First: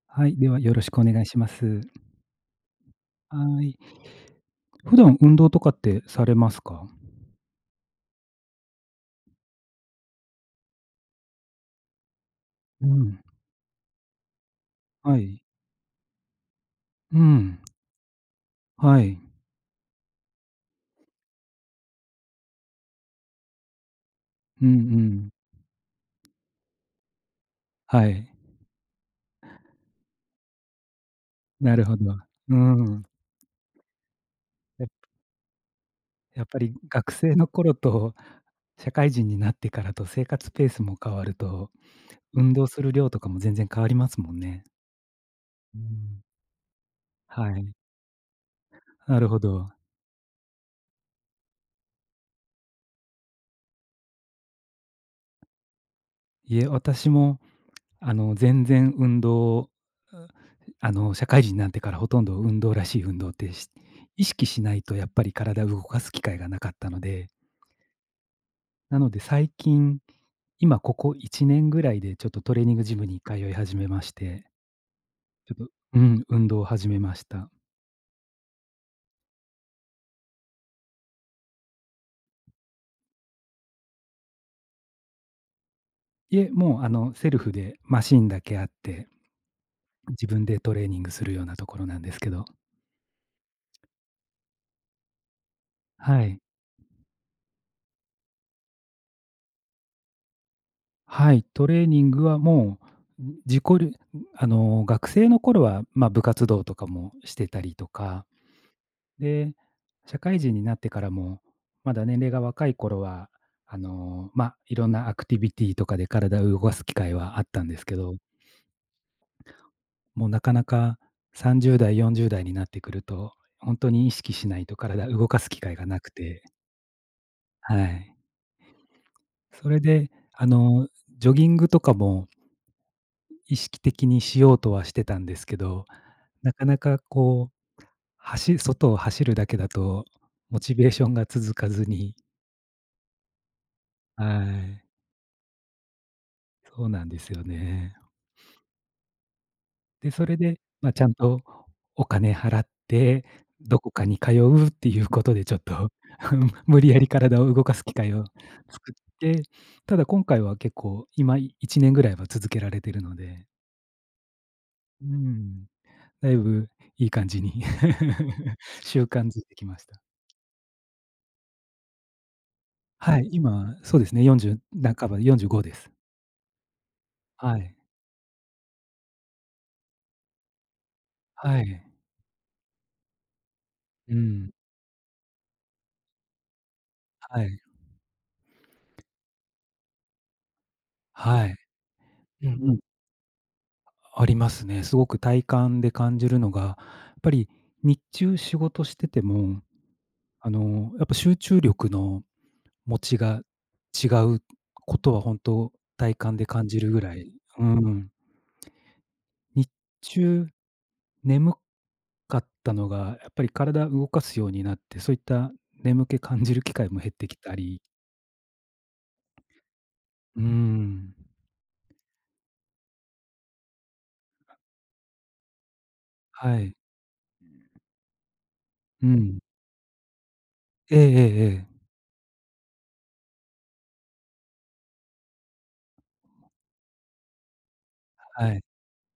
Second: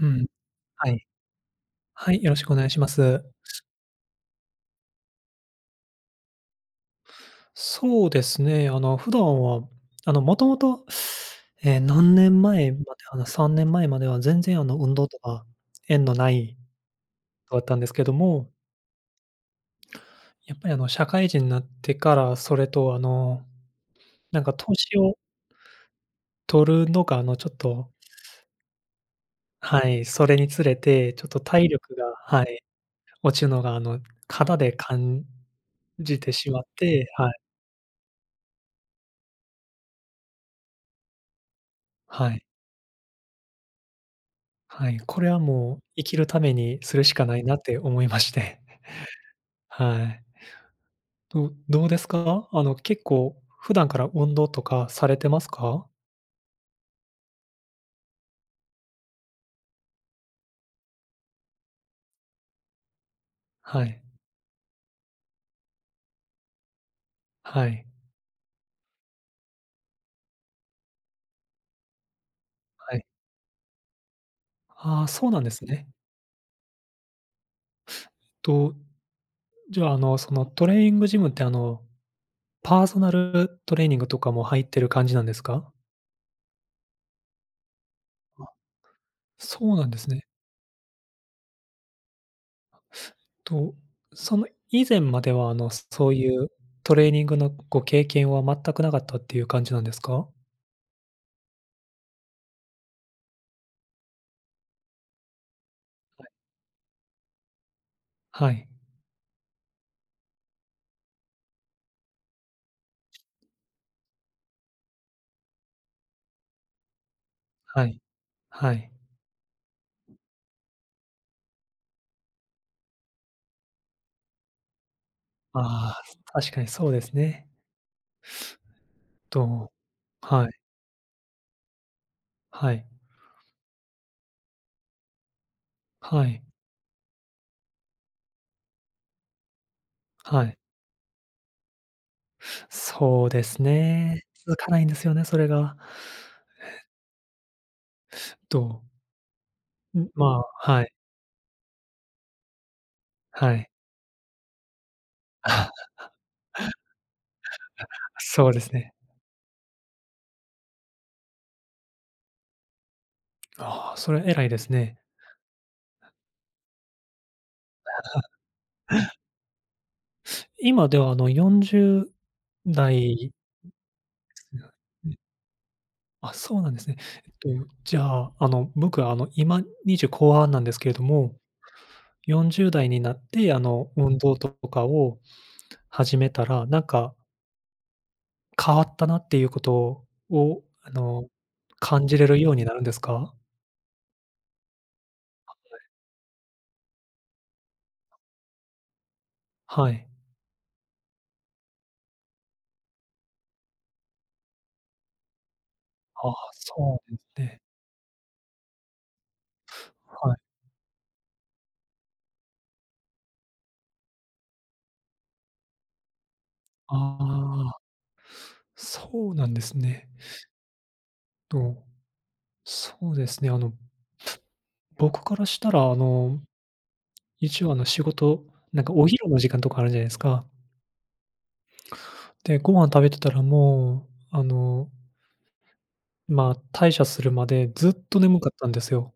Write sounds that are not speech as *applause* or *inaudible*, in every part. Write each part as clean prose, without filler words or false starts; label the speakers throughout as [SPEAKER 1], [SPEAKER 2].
[SPEAKER 1] うん。
[SPEAKER 2] はい、ではよろ
[SPEAKER 1] は
[SPEAKER 2] しくお
[SPEAKER 1] い。
[SPEAKER 2] 願いします。
[SPEAKER 1] はい、よろしくお願いします。
[SPEAKER 2] はい。普段運動とかってされますか？
[SPEAKER 1] そうですね、普段は、もともと、何年前まで、
[SPEAKER 2] うん、
[SPEAKER 1] 3年前までは全然、運動
[SPEAKER 2] は
[SPEAKER 1] と
[SPEAKER 2] い。
[SPEAKER 1] か縁のない
[SPEAKER 2] う
[SPEAKER 1] 人
[SPEAKER 2] ん、
[SPEAKER 1] だったんですけども、
[SPEAKER 2] はい。
[SPEAKER 1] やっぱり、社会人になってから、それと、なんか
[SPEAKER 2] うんう
[SPEAKER 1] 年を
[SPEAKER 2] ん。
[SPEAKER 1] 取るのが、ちょっと、
[SPEAKER 2] はい。
[SPEAKER 1] はい、それにつれて、ちょっと体
[SPEAKER 2] なる
[SPEAKER 1] 力
[SPEAKER 2] ほ
[SPEAKER 1] が、
[SPEAKER 2] ど。
[SPEAKER 1] は
[SPEAKER 2] う
[SPEAKER 1] い、
[SPEAKER 2] ん。
[SPEAKER 1] 落ちるのが、肩で
[SPEAKER 2] や
[SPEAKER 1] 感じて
[SPEAKER 2] やっ
[SPEAKER 1] し
[SPEAKER 2] ぱ
[SPEAKER 1] まっ
[SPEAKER 2] り
[SPEAKER 1] て、
[SPEAKER 2] 学
[SPEAKER 1] はい、
[SPEAKER 2] 生の頃と社会人になってからと生活ペースも変わると、
[SPEAKER 1] はい。
[SPEAKER 2] 運動する量とかも全然変わりますもんね。
[SPEAKER 1] はい、これはも
[SPEAKER 2] う
[SPEAKER 1] う生き
[SPEAKER 2] ん。
[SPEAKER 1] るためにするしかない
[SPEAKER 2] は
[SPEAKER 1] なっ
[SPEAKER 2] い。
[SPEAKER 1] て思いまして。
[SPEAKER 2] なるほど。
[SPEAKER 1] はい。どうですか？結構普段から運動とかされてますか？
[SPEAKER 2] いえ、私も全然運動、う社会人になってからほとんど運動らしい運動ってし
[SPEAKER 1] はい。
[SPEAKER 2] 意識しないとやっぱり体を動かす機会がなかったので、
[SPEAKER 1] はい。
[SPEAKER 2] なので最近、今ここ1年ぐらいでちょっとトレーニング
[SPEAKER 1] は
[SPEAKER 2] ジ
[SPEAKER 1] い。
[SPEAKER 2] ムに通い始めまして、
[SPEAKER 1] ああ、そうなんで
[SPEAKER 2] ち
[SPEAKER 1] す
[SPEAKER 2] ょっと
[SPEAKER 1] ね。
[SPEAKER 2] うん、運動を始めました。
[SPEAKER 1] と、じゃあ、そのトレーニングジムって、パーソナルトレーニングとかも入ってる感じなんですか？
[SPEAKER 2] いえ、もうセルフでマシンだけあって、
[SPEAKER 1] そうなんですね。
[SPEAKER 2] 自分でトレーニングするようなところなんですけど。
[SPEAKER 1] と、その以前までは、そう
[SPEAKER 2] は
[SPEAKER 1] い
[SPEAKER 2] い。
[SPEAKER 1] うトレーニングのご経験は全くなかったっていう感じなんですか？
[SPEAKER 2] はい、トレーニングはもう、ん自己流ん、学生の頃は、まあ、部活動とかもしてたりとか、
[SPEAKER 1] はい。
[SPEAKER 2] で、社会人になってからも、まだ年齢が若い頃は、まあ、いろんなアクティビティとかで体を動かす機会はあったんで
[SPEAKER 1] は
[SPEAKER 2] すけ
[SPEAKER 1] い。
[SPEAKER 2] ど、
[SPEAKER 1] はい。
[SPEAKER 2] もうなかなか30代、40代になってくると、本当に意識しないと体動かす機会が
[SPEAKER 1] あ
[SPEAKER 2] なく
[SPEAKER 1] あ、
[SPEAKER 2] て、
[SPEAKER 1] 確かにそうですね。
[SPEAKER 2] はい。そ
[SPEAKER 1] と
[SPEAKER 2] れで、
[SPEAKER 1] はい、
[SPEAKER 2] ジョギングとかも
[SPEAKER 1] はい、
[SPEAKER 2] 意識的にしようとはしてたんですけど
[SPEAKER 1] はい、
[SPEAKER 2] なかなかこう、外を走るだけだと、
[SPEAKER 1] はい。
[SPEAKER 2] モチベーションが続かずに
[SPEAKER 1] そうですね。
[SPEAKER 2] は
[SPEAKER 1] 続かない
[SPEAKER 2] い、
[SPEAKER 1] んですよね、それが。
[SPEAKER 2] そうなんですよね。
[SPEAKER 1] と、
[SPEAKER 2] で、それ
[SPEAKER 1] ま
[SPEAKER 2] で、
[SPEAKER 1] あ、はい、
[SPEAKER 2] ま、ちゃんとお金払って、
[SPEAKER 1] はい。
[SPEAKER 2] どこかに通うっていうことでちょっと、*laughs* 無理やり体を動かす機会を
[SPEAKER 1] そうですね。
[SPEAKER 2] 作って、ただ今回は結構、今1年ぐらいは続けられてるので、
[SPEAKER 1] ああ、それ偉いですね。
[SPEAKER 2] うん、だいぶいい感じに *laughs* 習慣づいてきました。
[SPEAKER 1] 今では、40
[SPEAKER 2] はい、
[SPEAKER 1] 代。
[SPEAKER 2] 今、そうですね、40半ば、45です。
[SPEAKER 1] あ、そうなんですね。えっ
[SPEAKER 2] は
[SPEAKER 1] と、
[SPEAKER 2] い。
[SPEAKER 1] じゃあ、僕は今20後半なんですけれども、
[SPEAKER 2] はい。
[SPEAKER 1] 40代になって、
[SPEAKER 2] う
[SPEAKER 1] 運動と
[SPEAKER 2] ん。
[SPEAKER 1] かを始めたら、なんか
[SPEAKER 2] はい。
[SPEAKER 1] 変わったなっていうことを、
[SPEAKER 2] はい。
[SPEAKER 1] 感じれる
[SPEAKER 2] う
[SPEAKER 1] よ
[SPEAKER 2] ん
[SPEAKER 1] うにな
[SPEAKER 2] うん。
[SPEAKER 1] るんですか？
[SPEAKER 2] ありますね。すごく体感で感じるのが、やっぱり日中仕事してても、
[SPEAKER 1] はい。
[SPEAKER 2] やっぱ集中力の持ちが違うことは本当体
[SPEAKER 1] ああ、
[SPEAKER 2] 感で感じる
[SPEAKER 1] そ
[SPEAKER 2] ぐ
[SPEAKER 1] う
[SPEAKER 2] ら
[SPEAKER 1] で
[SPEAKER 2] い、
[SPEAKER 1] すね。
[SPEAKER 2] うん。日
[SPEAKER 1] はい。
[SPEAKER 2] 中、眠かったのが、やっぱり体動かすようになって、そういった眠気感じる機会も減ってきた
[SPEAKER 1] ああ、
[SPEAKER 2] り、
[SPEAKER 1] そうなんですね。
[SPEAKER 2] うん。
[SPEAKER 1] と、そうですね、僕からしたら、
[SPEAKER 2] はい。
[SPEAKER 1] 一応、仕事、なんか
[SPEAKER 2] う
[SPEAKER 1] お昼の
[SPEAKER 2] ん。
[SPEAKER 1] 時間とかあるじゃないですか。
[SPEAKER 2] ええええええ。
[SPEAKER 1] で、ご飯食べてたらもう、まあ、退社するまでずっと眠かっ
[SPEAKER 2] はい。
[SPEAKER 1] たんですよ。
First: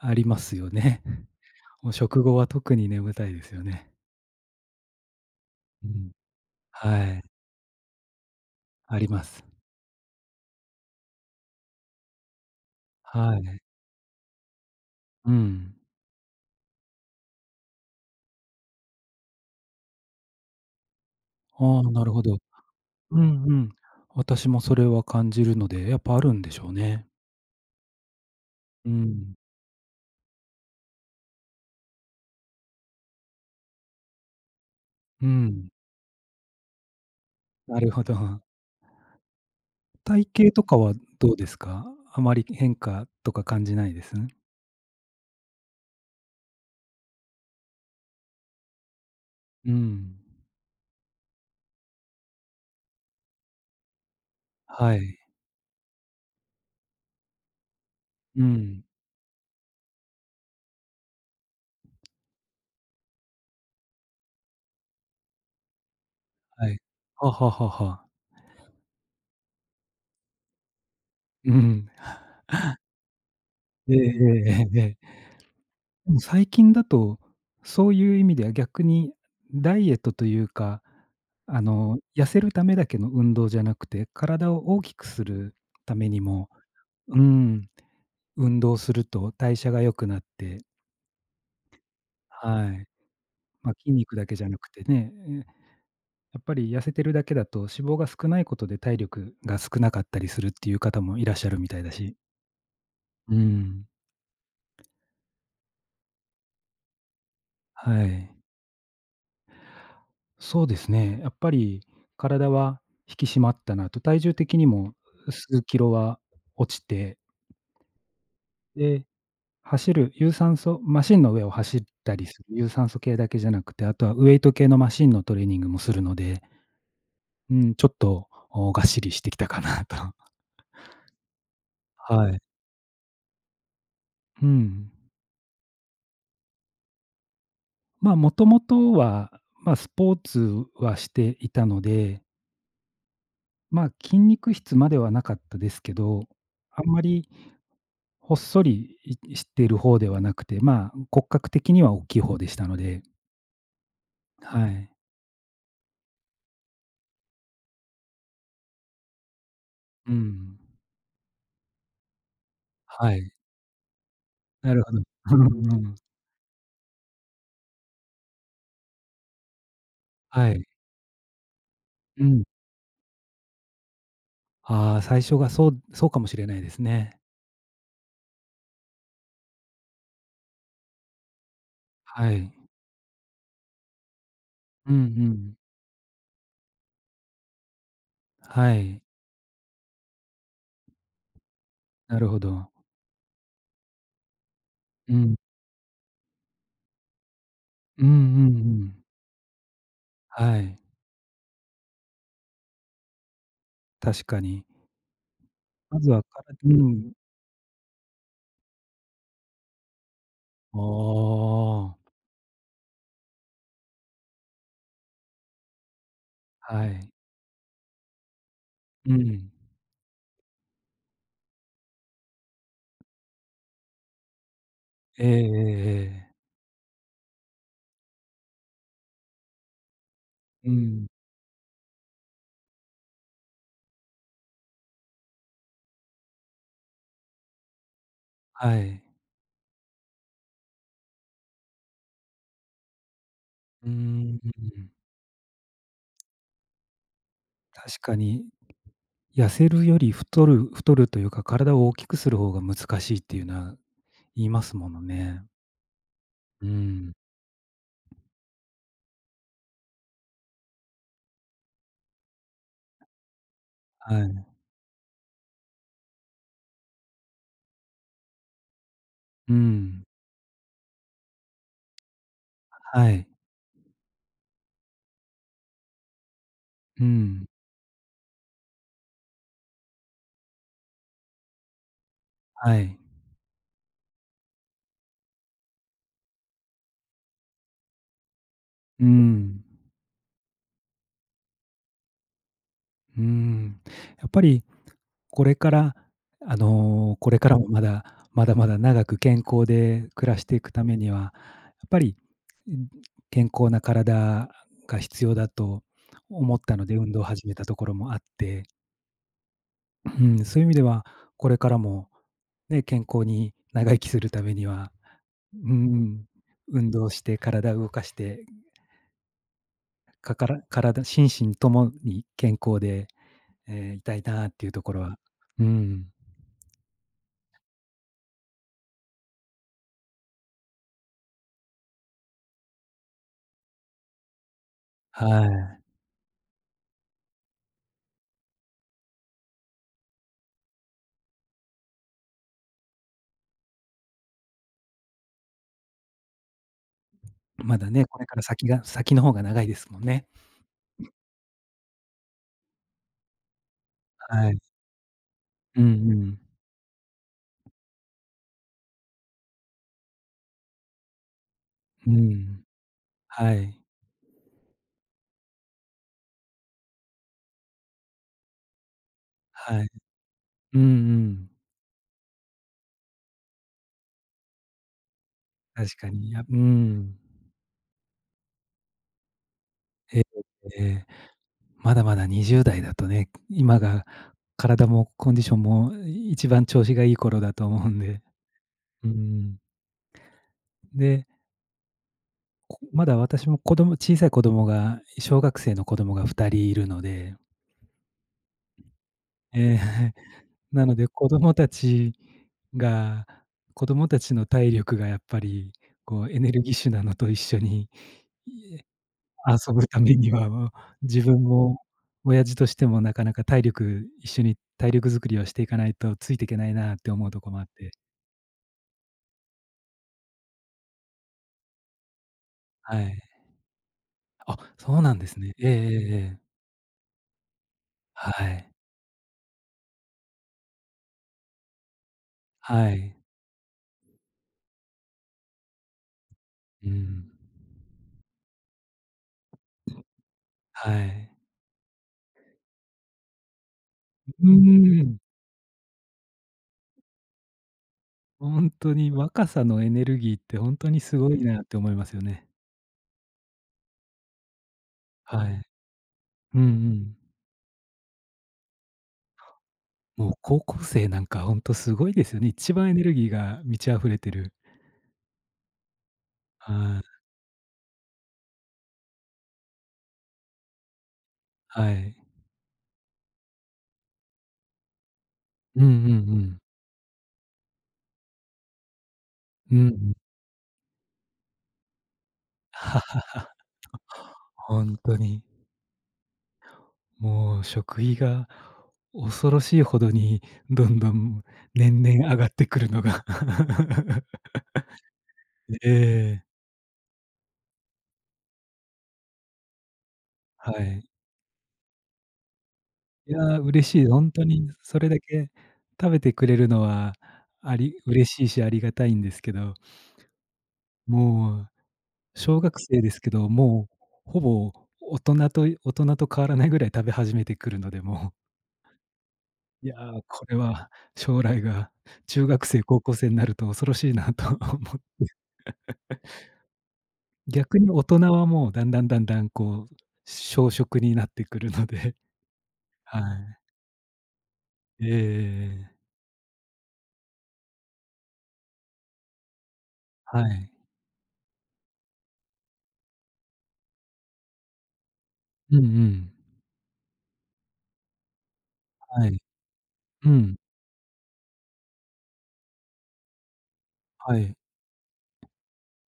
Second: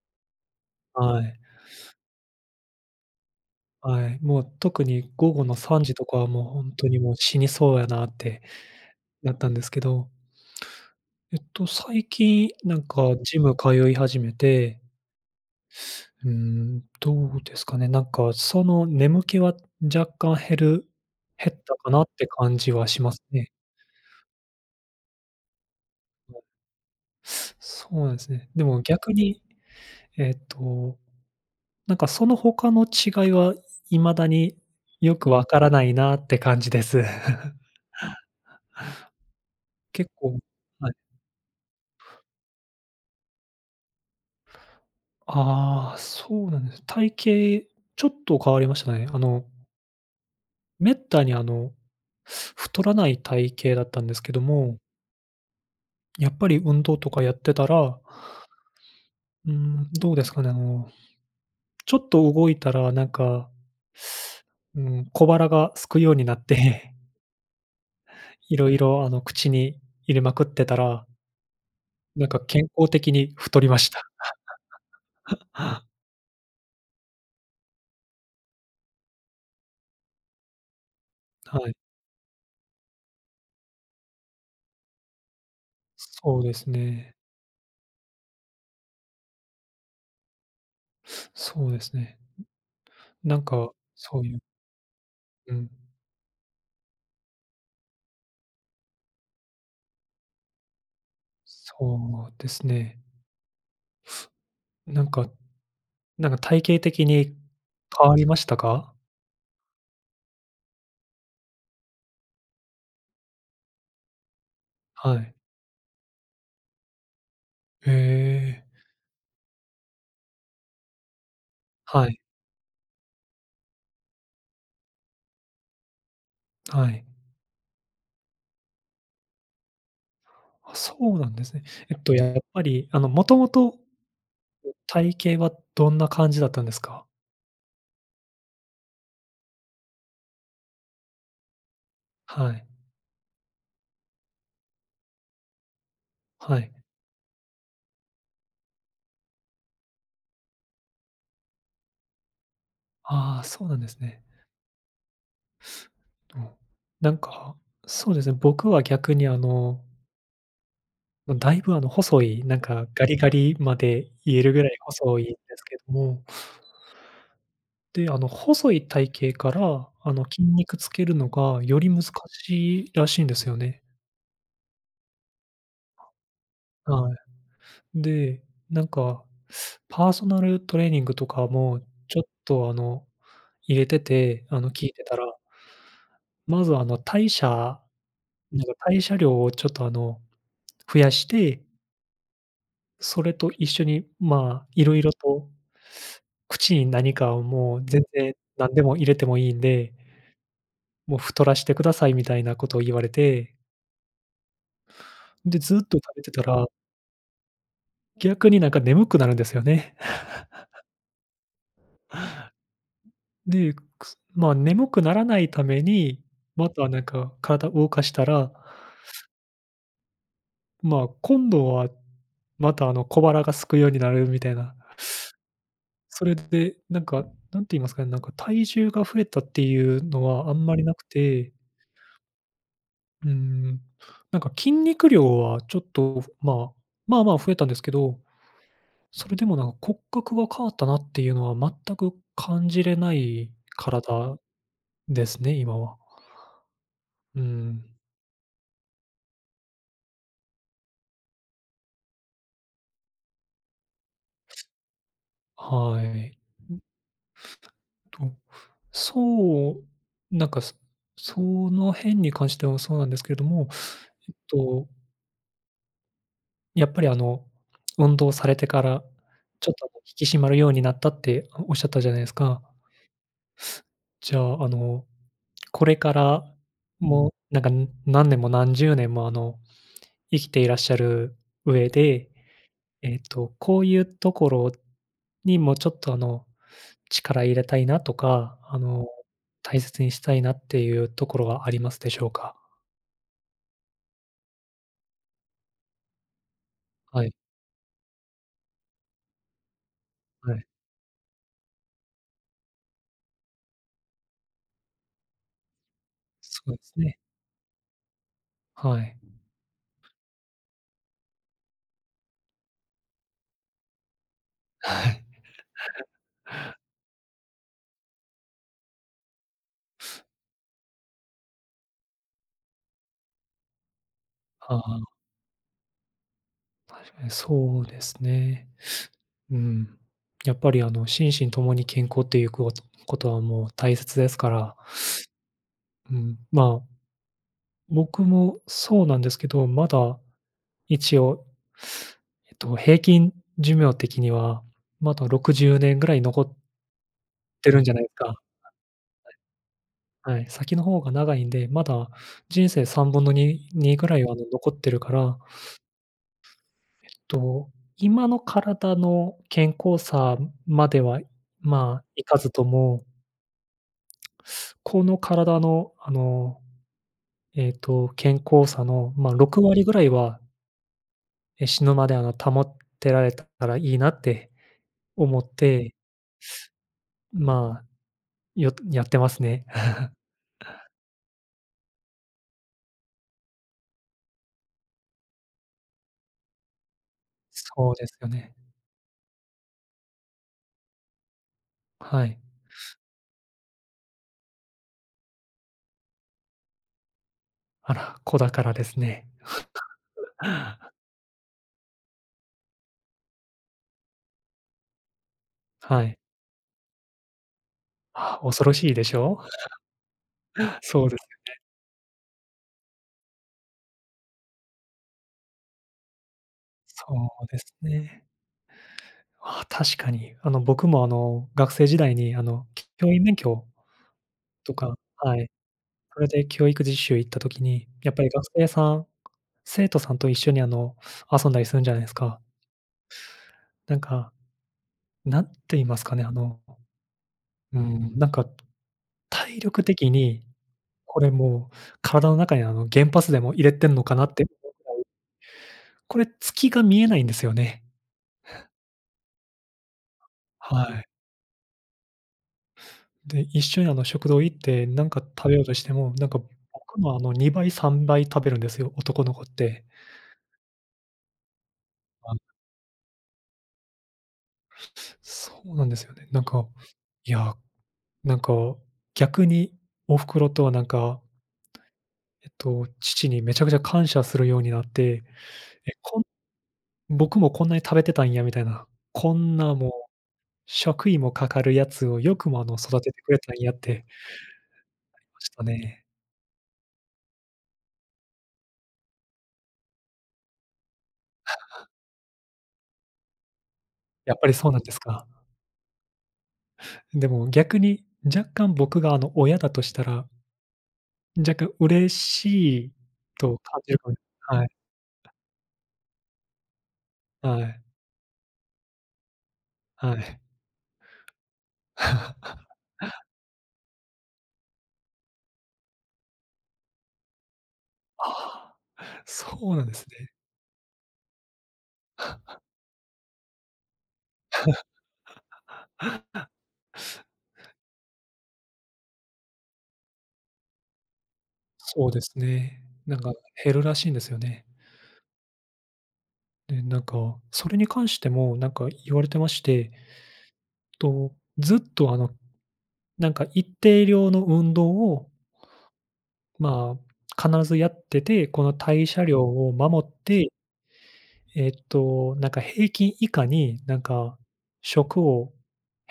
[SPEAKER 2] ありますよね。
[SPEAKER 1] は
[SPEAKER 2] *laughs*
[SPEAKER 1] い。
[SPEAKER 2] もう食後は特に眠たいですよね。
[SPEAKER 1] はい。もう特に午後の3
[SPEAKER 2] う
[SPEAKER 1] 時と
[SPEAKER 2] ん。
[SPEAKER 1] かはもう本当に
[SPEAKER 2] は
[SPEAKER 1] もう
[SPEAKER 2] い、
[SPEAKER 1] 死にそうやなって、
[SPEAKER 2] ありま
[SPEAKER 1] だっ
[SPEAKER 2] す。
[SPEAKER 1] たんですけど、最近なんか
[SPEAKER 2] は
[SPEAKER 1] ジム
[SPEAKER 2] い。
[SPEAKER 1] 通い始めて、
[SPEAKER 2] うん。
[SPEAKER 1] どうですかね、なんかその眠気は若干減った
[SPEAKER 2] あ
[SPEAKER 1] か
[SPEAKER 2] あ、
[SPEAKER 1] な
[SPEAKER 2] な
[SPEAKER 1] っ
[SPEAKER 2] るほ
[SPEAKER 1] て
[SPEAKER 2] ど。
[SPEAKER 1] 感じはしま
[SPEAKER 2] う
[SPEAKER 1] す
[SPEAKER 2] ん
[SPEAKER 1] ね。
[SPEAKER 2] うん。私もそれは感じるので、やっぱあるんでしょうね。
[SPEAKER 1] そうなんですね。でも
[SPEAKER 2] う
[SPEAKER 1] 逆
[SPEAKER 2] ん。
[SPEAKER 1] に、えっと、なんかその他の違いは未だによ
[SPEAKER 2] う
[SPEAKER 1] くわか
[SPEAKER 2] ん。
[SPEAKER 1] らないなって感じです。*laughs*
[SPEAKER 2] なるほど。
[SPEAKER 1] 結
[SPEAKER 2] 体
[SPEAKER 1] 構。
[SPEAKER 2] 型とか
[SPEAKER 1] はい。
[SPEAKER 2] はどうですか？あまり変化とか感じないです？ね
[SPEAKER 1] ああ、そうなんです。体型ちょっと変わりましたね。
[SPEAKER 2] うん。
[SPEAKER 1] めったに、太らない体型だったんですけども、
[SPEAKER 2] はい。
[SPEAKER 1] やっぱり運動とかやってたら、
[SPEAKER 2] うん。
[SPEAKER 1] どうですかね、ちょっと動いたらなんか、うん、小腹が空くようになっ
[SPEAKER 2] はい。
[SPEAKER 1] て、
[SPEAKER 2] はははは。
[SPEAKER 1] *laughs* いろいろ、口に入れまくってたら、
[SPEAKER 2] うん。
[SPEAKER 1] なんか健康的に太りまし
[SPEAKER 2] えええ
[SPEAKER 1] た。
[SPEAKER 2] えええええ。
[SPEAKER 1] *laughs*
[SPEAKER 2] でも最近だと、そういう意味では逆にダイエットというか、
[SPEAKER 1] はい。
[SPEAKER 2] 痩せるためだけの運動じゃなくて、体を大きくするために
[SPEAKER 1] そう
[SPEAKER 2] も、
[SPEAKER 1] ですね。
[SPEAKER 2] うん、運動すると代謝が良くなって、
[SPEAKER 1] そうですね。
[SPEAKER 2] はい。
[SPEAKER 1] なんか、
[SPEAKER 2] ま、筋肉
[SPEAKER 1] そ
[SPEAKER 2] だ
[SPEAKER 1] うい
[SPEAKER 2] け
[SPEAKER 1] う、
[SPEAKER 2] じゃなくてね、え
[SPEAKER 1] うん、
[SPEAKER 2] やっぱり痩せてるだけだと脂肪が少ないことで体力が少なかったりするっていう方もいらっしゃるみたいだし。
[SPEAKER 1] そうですね。
[SPEAKER 2] うん、
[SPEAKER 1] なんか、体型的に
[SPEAKER 2] は
[SPEAKER 1] 変わり
[SPEAKER 2] い。
[SPEAKER 1] ましたか？
[SPEAKER 2] そうですね。やっぱり体は引き締まったなと、体重的にも
[SPEAKER 1] はい。
[SPEAKER 2] 数キロは落ちて、
[SPEAKER 1] へえ。
[SPEAKER 2] で、有酸素マシンの上を走っ
[SPEAKER 1] は
[SPEAKER 2] た
[SPEAKER 1] い、
[SPEAKER 2] りする有酸素系だけじゃなくて、あとはウエイト系のマシンのトレーニングもするので、
[SPEAKER 1] はい。
[SPEAKER 2] うん、ちょっと、お、がっしりしてきたかなと。*laughs*
[SPEAKER 1] あ、そうなんですね。
[SPEAKER 2] は
[SPEAKER 1] やっ
[SPEAKER 2] い。
[SPEAKER 1] ぱり、もともと
[SPEAKER 2] うん。
[SPEAKER 1] 体型はどんな感じだったんですか？
[SPEAKER 2] まあ、もともとは、まあ、スポーツはしていたので、
[SPEAKER 1] はい、
[SPEAKER 2] まあ、筋肉質まではなかったですけど、
[SPEAKER 1] はい。
[SPEAKER 2] あんまりほっそり、い知っている方ではなくて、まあ、骨格的には大きい方でしたので、
[SPEAKER 1] ああ、そうなんですね。
[SPEAKER 2] はい。
[SPEAKER 1] うん。なんか、そうですね、僕は逆に、
[SPEAKER 2] うん。
[SPEAKER 1] ま、だいぶ、細い、なんかガ
[SPEAKER 2] は
[SPEAKER 1] リガ
[SPEAKER 2] い、
[SPEAKER 1] リまで言えるぐら
[SPEAKER 2] な
[SPEAKER 1] い
[SPEAKER 2] るほど。
[SPEAKER 1] 細いんで
[SPEAKER 2] *laughs* う
[SPEAKER 1] す
[SPEAKER 2] ん
[SPEAKER 1] け
[SPEAKER 2] う
[SPEAKER 1] ど
[SPEAKER 2] ん。
[SPEAKER 1] も、で、細い体型から、筋
[SPEAKER 2] はい。
[SPEAKER 1] 肉つけるのがより難
[SPEAKER 2] うん。
[SPEAKER 1] しいらしいんですよね。
[SPEAKER 2] ああ、最初がそうそうかもしれないです
[SPEAKER 1] は
[SPEAKER 2] ね。
[SPEAKER 1] い。で、なんかパーソナルトレーニングとかも、ちょっ
[SPEAKER 2] はい。
[SPEAKER 1] と、入れてて、聞い
[SPEAKER 2] うんう
[SPEAKER 1] てたら、
[SPEAKER 2] ん。
[SPEAKER 1] まず、なんか
[SPEAKER 2] はい、
[SPEAKER 1] 代謝量をちょっと、増やして、
[SPEAKER 2] なるほど。
[SPEAKER 1] それと一緒に、まあ、色々
[SPEAKER 2] うん。
[SPEAKER 1] と口に何かをもう全
[SPEAKER 2] うんう
[SPEAKER 1] 然
[SPEAKER 2] んう
[SPEAKER 1] 何でも入
[SPEAKER 2] ん。
[SPEAKER 1] れてもいいんで、
[SPEAKER 2] はい、
[SPEAKER 1] もう太らしてくださいみたいなことを言われて、
[SPEAKER 2] 確かに。
[SPEAKER 1] で、ずっと
[SPEAKER 2] ま
[SPEAKER 1] 食
[SPEAKER 2] ず
[SPEAKER 1] べ
[SPEAKER 2] は
[SPEAKER 1] てた
[SPEAKER 2] から
[SPEAKER 1] ら、
[SPEAKER 2] うん。
[SPEAKER 1] 逆になんか眠くなるんですよね。
[SPEAKER 2] ああ、
[SPEAKER 1] で、まあ、眠くならないために、ま
[SPEAKER 2] は
[SPEAKER 1] たなん
[SPEAKER 2] い。
[SPEAKER 1] か体動かしたら、
[SPEAKER 2] うん。
[SPEAKER 1] まあ、今度は、また、小腹が空くようになるみたいな。
[SPEAKER 2] ええええ
[SPEAKER 1] そ
[SPEAKER 2] え
[SPEAKER 1] れ
[SPEAKER 2] え。
[SPEAKER 1] で、なんか、なんて言いますかね、なんか体重が増えたっていうのはあん
[SPEAKER 2] う
[SPEAKER 1] まりなく
[SPEAKER 2] ん。
[SPEAKER 1] て、うーん、なんか筋肉量はちょっと、まあ、まあまあ増えたんですけど、
[SPEAKER 2] はい。
[SPEAKER 1] それでもなんか骨格が変わったなっていうのは全く感じれない
[SPEAKER 2] うー
[SPEAKER 1] 体
[SPEAKER 2] ん。
[SPEAKER 1] ですね、今は。うん。
[SPEAKER 2] 確かに痩せるより太るというか、体を大きくする方が難しいっていうのは言いますものね。
[SPEAKER 1] はい。
[SPEAKER 2] うん。
[SPEAKER 1] と、そう、なんか、その辺に関してはそうなんですけれども、
[SPEAKER 2] は
[SPEAKER 1] えっ
[SPEAKER 2] い。
[SPEAKER 1] と、やっぱり、運動されてから、
[SPEAKER 2] う
[SPEAKER 1] ちょっと、
[SPEAKER 2] ん。
[SPEAKER 1] 引き締まるようになったっておっしゃったじゃないですか。
[SPEAKER 2] はい。
[SPEAKER 1] じゃあ、これから、
[SPEAKER 2] う
[SPEAKER 1] もう、
[SPEAKER 2] ん。
[SPEAKER 1] なんか、何年も何十年も、生きていらっしゃる上で、
[SPEAKER 2] はい。
[SPEAKER 1] こういうところにもちょっと、力入れたいなとか、
[SPEAKER 2] うん。
[SPEAKER 1] 大切にしたいなっていうところはありますでしょうか？
[SPEAKER 2] うん。やっぱりこれから、
[SPEAKER 1] は
[SPEAKER 2] こ
[SPEAKER 1] い、
[SPEAKER 2] れからもまだ、まだまだ長く健康で暮らし
[SPEAKER 1] は
[SPEAKER 2] てい
[SPEAKER 1] い。
[SPEAKER 2] くためには、やっぱり、ん、健康な体が必要だと思っ
[SPEAKER 1] そう
[SPEAKER 2] た
[SPEAKER 1] で
[SPEAKER 2] の
[SPEAKER 1] す
[SPEAKER 2] で、運
[SPEAKER 1] ね。
[SPEAKER 2] 動を始めたところもあって
[SPEAKER 1] はい。
[SPEAKER 2] うん、そういう意味では、これからも、ね、健康に長生きするためには、
[SPEAKER 1] はい。
[SPEAKER 2] うんうん、運動して体動かして、かから体身ともに健康で、え、いたいなっていう
[SPEAKER 1] あ
[SPEAKER 2] とこ
[SPEAKER 1] あ、
[SPEAKER 2] ろは、うん、
[SPEAKER 1] そうですね。うん。やっぱり、心身ともに健康っていうことはもう大切ですから、
[SPEAKER 2] はい。
[SPEAKER 1] うん、まあ、僕もそうなんですけど、まだ一応、平均寿命的には、まだ60年ぐらい残って
[SPEAKER 2] ま
[SPEAKER 1] るんじ
[SPEAKER 2] だ
[SPEAKER 1] ゃない
[SPEAKER 2] ね、
[SPEAKER 1] です
[SPEAKER 2] これ
[SPEAKER 1] か。
[SPEAKER 2] から先が先の方が長いですもんね。
[SPEAKER 1] はい。先の方が長いんで、まだ人生3分の2ぐらいは、
[SPEAKER 2] はい。
[SPEAKER 1] 残ってるから、
[SPEAKER 2] うんうん。
[SPEAKER 1] と、今の体の健康さまでは、まあ、
[SPEAKER 2] う
[SPEAKER 1] いかずと
[SPEAKER 2] ん。
[SPEAKER 1] も、
[SPEAKER 2] はい。
[SPEAKER 1] この体の、健康さの、まあ、6
[SPEAKER 2] は
[SPEAKER 1] 割
[SPEAKER 2] い。
[SPEAKER 1] ぐらいは、
[SPEAKER 2] うんうん。
[SPEAKER 1] 死ぬまで、保ってられたらいいなって思って、
[SPEAKER 2] 確かに、やうん。
[SPEAKER 1] まあ、やってますね。
[SPEAKER 2] ええええ。まだまだ20代だとね、今が体もコンディションも一番調子がいい頃だと思う
[SPEAKER 1] そう
[SPEAKER 2] ん
[SPEAKER 1] です
[SPEAKER 2] で。
[SPEAKER 1] よね。
[SPEAKER 2] うん。で、
[SPEAKER 1] はい。
[SPEAKER 2] こまだ私も小さい子供が、小学生の子供が2人いるので、
[SPEAKER 1] あら、子だからですね。
[SPEAKER 2] ええ、*laughs* なのでが子供たちの体力がやっぱり、
[SPEAKER 1] はい。
[SPEAKER 2] こうエネルギッシュなのと一緒に
[SPEAKER 1] あ、恐ろしいでしょ？
[SPEAKER 2] 遊ぶためには、もう
[SPEAKER 1] そうで
[SPEAKER 2] 自分
[SPEAKER 1] す。
[SPEAKER 2] も親父としてもなかなか一緒に体力作りをしていかないとついていけないなっ
[SPEAKER 1] そ
[SPEAKER 2] て思うと
[SPEAKER 1] う
[SPEAKER 2] こ
[SPEAKER 1] で
[SPEAKER 2] もあっ
[SPEAKER 1] す
[SPEAKER 2] て。
[SPEAKER 1] ね。ああ、確かに。僕も、学生時代に、
[SPEAKER 2] は
[SPEAKER 1] 教
[SPEAKER 2] い。
[SPEAKER 1] 員免許
[SPEAKER 2] あ、
[SPEAKER 1] とか、
[SPEAKER 2] そうなんで
[SPEAKER 1] は
[SPEAKER 2] す
[SPEAKER 1] い、
[SPEAKER 2] ね。ええええ
[SPEAKER 1] それ
[SPEAKER 2] え
[SPEAKER 1] で
[SPEAKER 2] え。
[SPEAKER 1] 教育実習行った時に、やっぱり学
[SPEAKER 2] は
[SPEAKER 1] 生
[SPEAKER 2] い。
[SPEAKER 1] さん生徒さんと一緒に、遊んだりするんじゃないですか。
[SPEAKER 2] はい。
[SPEAKER 1] なんか、何て言いますかね、
[SPEAKER 2] うん。
[SPEAKER 1] うん、なんか体力的に、
[SPEAKER 2] は
[SPEAKER 1] これ
[SPEAKER 2] い。
[SPEAKER 1] もう体の中に、原発でも入れてんのかなって、
[SPEAKER 2] うーん。
[SPEAKER 1] これ月が見えないんですよね。
[SPEAKER 2] ほんとに若さのエネルギーってほ
[SPEAKER 1] は
[SPEAKER 2] んとに
[SPEAKER 1] い。
[SPEAKER 2] すごいなって思いますよね。
[SPEAKER 1] で、一緒に、食堂行ってなんか食
[SPEAKER 2] は
[SPEAKER 1] べよ
[SPEAKER 2] い。
[SPEAKER 1] うとしても、なんか
[SPEAKER 2] うんう
[SPEAKER 1] 僕の、
[SPEAKER 2] ん。
[SPEAKER 1] 2倍、3倍食べるんですよ、男の子って。
[SPEAKER 2] もう高校生なんかほんとすごいですよね。
[SPEAKER 1] あ、
[SPEAKER 2] 一番エネルギーが満ち溢れてる。
[SPEAKER 1] そうなんですよね。なんか、
[SPEAKER 2] はい。
[SPEAKER 1] いや、なんか、逆にお袋とはなんか、
[SPEAKER 2] はい。
[SPEAKER 1] 父にめちゃくちゃ感謝するようになって、
[SPEAKER 2] うんう
[SPEAKER 1] え、
[SPEAKER 2] んう
[SPEAKER 1] こ
[SPEAKER 2] ん。
[SPEAKER 1] 僕もこんなに食べてたんやみたいな、こんな
[SPEAKER 2] うん
[SPEAKER 1] も
[SPEAKER 2] う
[SPEAKER 1] う
[SPEAKER 2] ん。
[SPEAKER 1] 食費もかかるやつをよくも、育ててくれたんやって
[SPEAKER 2] ほんと
[SPEAKER 1] ま
[SPEAKER 2] に。
[SPEAKER 1] したね。
[SPEAKER 2] もう食費が恐ろしいほどにどんどん年々上がってくるのが。
[SPEAKER 1] やっぱりそうなんですか。
[SPEAKER 2] ええ、
[SPEAKER 1] でも逆に若干僕が、親だとしたら、
[SPEAKER 2] はい。
[SPEAKER 1] 若干嬉しい
[SPEAKER 2] い
[SPEAKER 1] と
[SPEAKER 2] や、
[SPEAKER 1] 感
[SPEAKER 2] 嬉
[SPEAKER 1] じる
[SPEAKER 2] しい、
[SPEAKER 1] かも。
[SPEAKER 2] ほんと
[SPEAKER 1] はい、
[SPEAKER 2] にそれだけ食べてくれるのは、
[SPEAKER 1] は
[SPEAKER 2] あ
[SPEAKER 1] い、
[SPEAKER 2] り嬉しいし、ありがたいんですけど、
[SPEAKER 1] はい。
[SPEAKER 2] もう小学
[SPEAKER 1] *laughs*
[SPEAKER 2] 生ですけど、もうほぼ大人と変わらないぐらい食べ始めてくるので、もう、
[SPEAKER 1] ああ、そうなん
[SPEAKER 2] い
[SPEAKER 1] で
[SPEAKER 2] や、
[SPEAKER 1] すね。
[SPEAKER 2] これは将来が中学生、高校生になると恐ろしいなと思う。逆に大人はもうだんだんだんだんこう、小食になってくるの
[SPEAKER 1] そう
[SPEAKER 2] で、
[SPEAKER 1] ですね。なん
[SPEAKER 2] は
[SPEAKER 1] か
[SPEAKER 2] い。
[SPEAKER 1] 減るらしいんですよね。
[SPEAKER 2] ええええええ。
[SPEAKER 1] で、なんか、それに関してもなんか言われてまして、
[SPEAKER 2] はい。
[SPEAKER 1] と、ずっと、なんか一定量の運動を、
[SPEAKER 2] うんうん。
[SPEAKER 1] まあ、必ずやってて、この代謝
[SPEAKER 2] はい。
[SPEAKER 1] 量を守っ
[SPEAKER 2] う
[SPEAKER 1] て、
[SPEAKER 2] ん、
[SPEAKER 1] なんか平均以下に、なん
[SPEAKER 2] は
[SPEAKER 1] か
[SPEAKER 2] い、
[SPEAKER 1] 食を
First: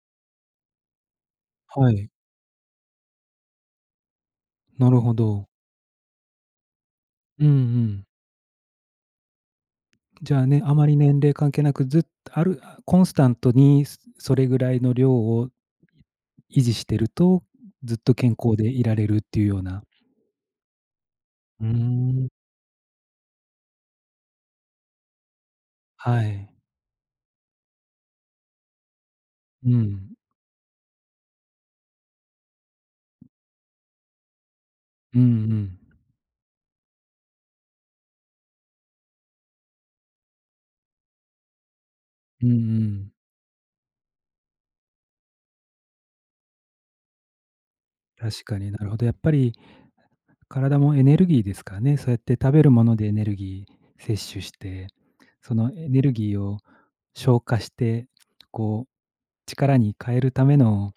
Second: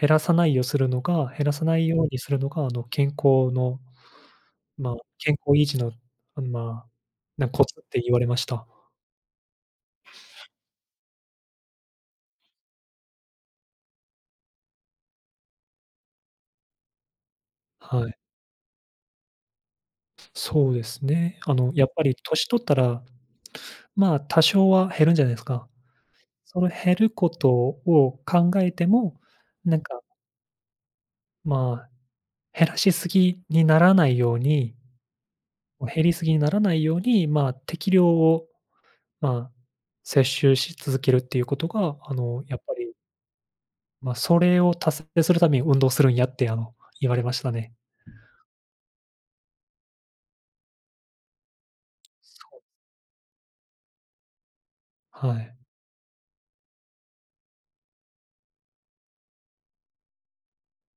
[SPEAKER 1] 減らさない
[SPEAKER 2] は
[SPEAKER 1] よう
[SPEAKER 2] い、
[SPEAKER 1] にするのが、健康の、
[SPEAKER 2] な
[SPEAKER 1] まあ、
[SPEAKER 2] るほ
[SPEAKER 1] 健
[SPEAKER 2] ど。
[SPEAKER 1] 康維持の、まあ、
[SPEAKER 2] うんう
[SPEAKER 1] コツって
[SPEAKER 2] ん。
[SPEAKER 1] 言われました。
[SPEAKER 2] じゃあね、あまり年齢関係なく、ずっあるあ、コンスタントにすそれぐらいの量を維持してると、ずっ
[SPEAKER 1] はい。
[SPEAKER 2] と健康でいられるっていうような。
[SPEAKER 1] そうですね。
[SPEAKER 2] うー
[SPEAKER 1] やっぱり
[SPEAKER 2] ん、
[SPEAKER 1] 年取ったら、まあ、多少は減るんじゃないですか。
[SPEAKER 2] はい。
[SPEAKER 1] その減ることを考えても、
[SPEAKER 2] う
[SPEAKER 1] なんか、
[SPEAKER 2] ん。
[SPEAKER 1] まあ、減らしすぎにならないように、
[SPEAKER 2] うんうん。
[SPEAKER 1] 減りすぎにならないように、まあ、適量を、まあ、摂取し続けるっていうことが、
[SPEAKER 2] うんう
[SPEAKER 1] やっぱり、
[SPEAKER 2] ん。
[SPEAKER 1] まあ、それを達成するために運動するんやって、言われましたね。
[SPEAKER 2] 確かに、なるほど。やっぱり体もエネルギーですからね、そうやって
[SPEAKER 1] そ
[SPEAKER 2] 食
[SPEAKER 1] う、
[SPEAKER 2] べるものでエネルギー摂取して、
[SPEAKER 1] はい、
[SPEAKER 2] そのエネルギーを消化して、こう力に変えるための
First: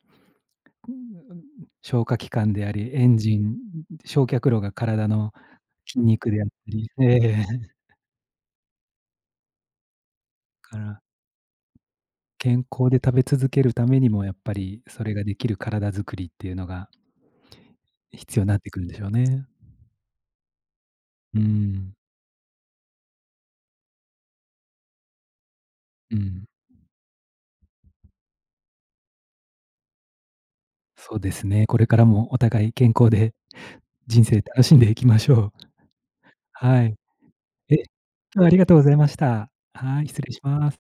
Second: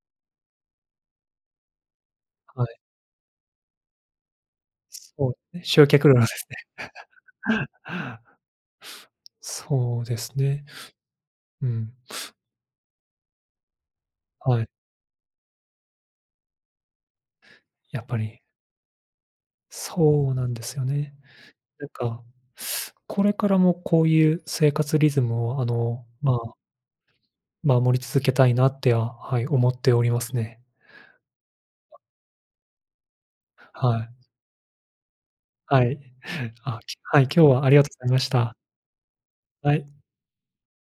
[SPEAKER 2] 消化器官
[SPEAKER 1] は
[SPEAKER 2] であ
[SPEAKER 1] い。
[SPEAKER 2] り、エンジン、焼却炉が体
[SPEAKER 1] そ
[SPEAKER 2] の
[SPEAKER 1] う、ね、集
[SPEAKER 2] 筋
[SPEAKER 1] 客量で
[SPEAKER 2] 肉であ
[SPEAKER 1] す
[SPEAKER 2] った
[SPEAKER 1] ね。
[SPEAKER 2] りええ、*laughs*
[SPEAKER 1] *laughs* そうですね。
[SPEAKER 2] から、
[SPEAKER 1] うん、
[SPEAKER 2] 健康で食べ続けるためにもやっぱ
[SPEAKER 1] はい、
[SPEAKER 2] り、それができる体づくりっていうのが
[SPEAKER 1] やっぱり、
[SPEAKER 2] 必要になってくるんでしょうね。
[SPEAKER 1] そうなんですよね。
[SPEAKER 2] う
[SPEAKER 1] なん
[SPEAKER 2] ん、
[SPEAKER 1] か、これからもこういう生活リズムを、
[SPEAKER 2] う
[SPEAKER 1] ま
[SPEAKER 2] ん、
[SPEAKER 1] あ守り続けたいなっては、はい、思っておりますね。
[SPEAKER 2] そうですね。これからもお互い健康で
[SPEAKER 1] はい。
[SPEAKER 2] 人生楽しんでいきましょう。
[SPEAKER 1] はい。あ、
[SPEAKER 2] はい。
[SPEAKER 1] はい、今日はあり
[SPEAKER 2] え、
[SPEAKER 1] が
[SPEAKER 2] 今
[SPEAKER 1] とうございまし
[SPEAKER 2] 日はあ
[SPEAKER 1] た。
[SPEAKER 2] りがとうございました。
[SPEAKER 1] はい。
[SPEAKER 2] はい、失礼します。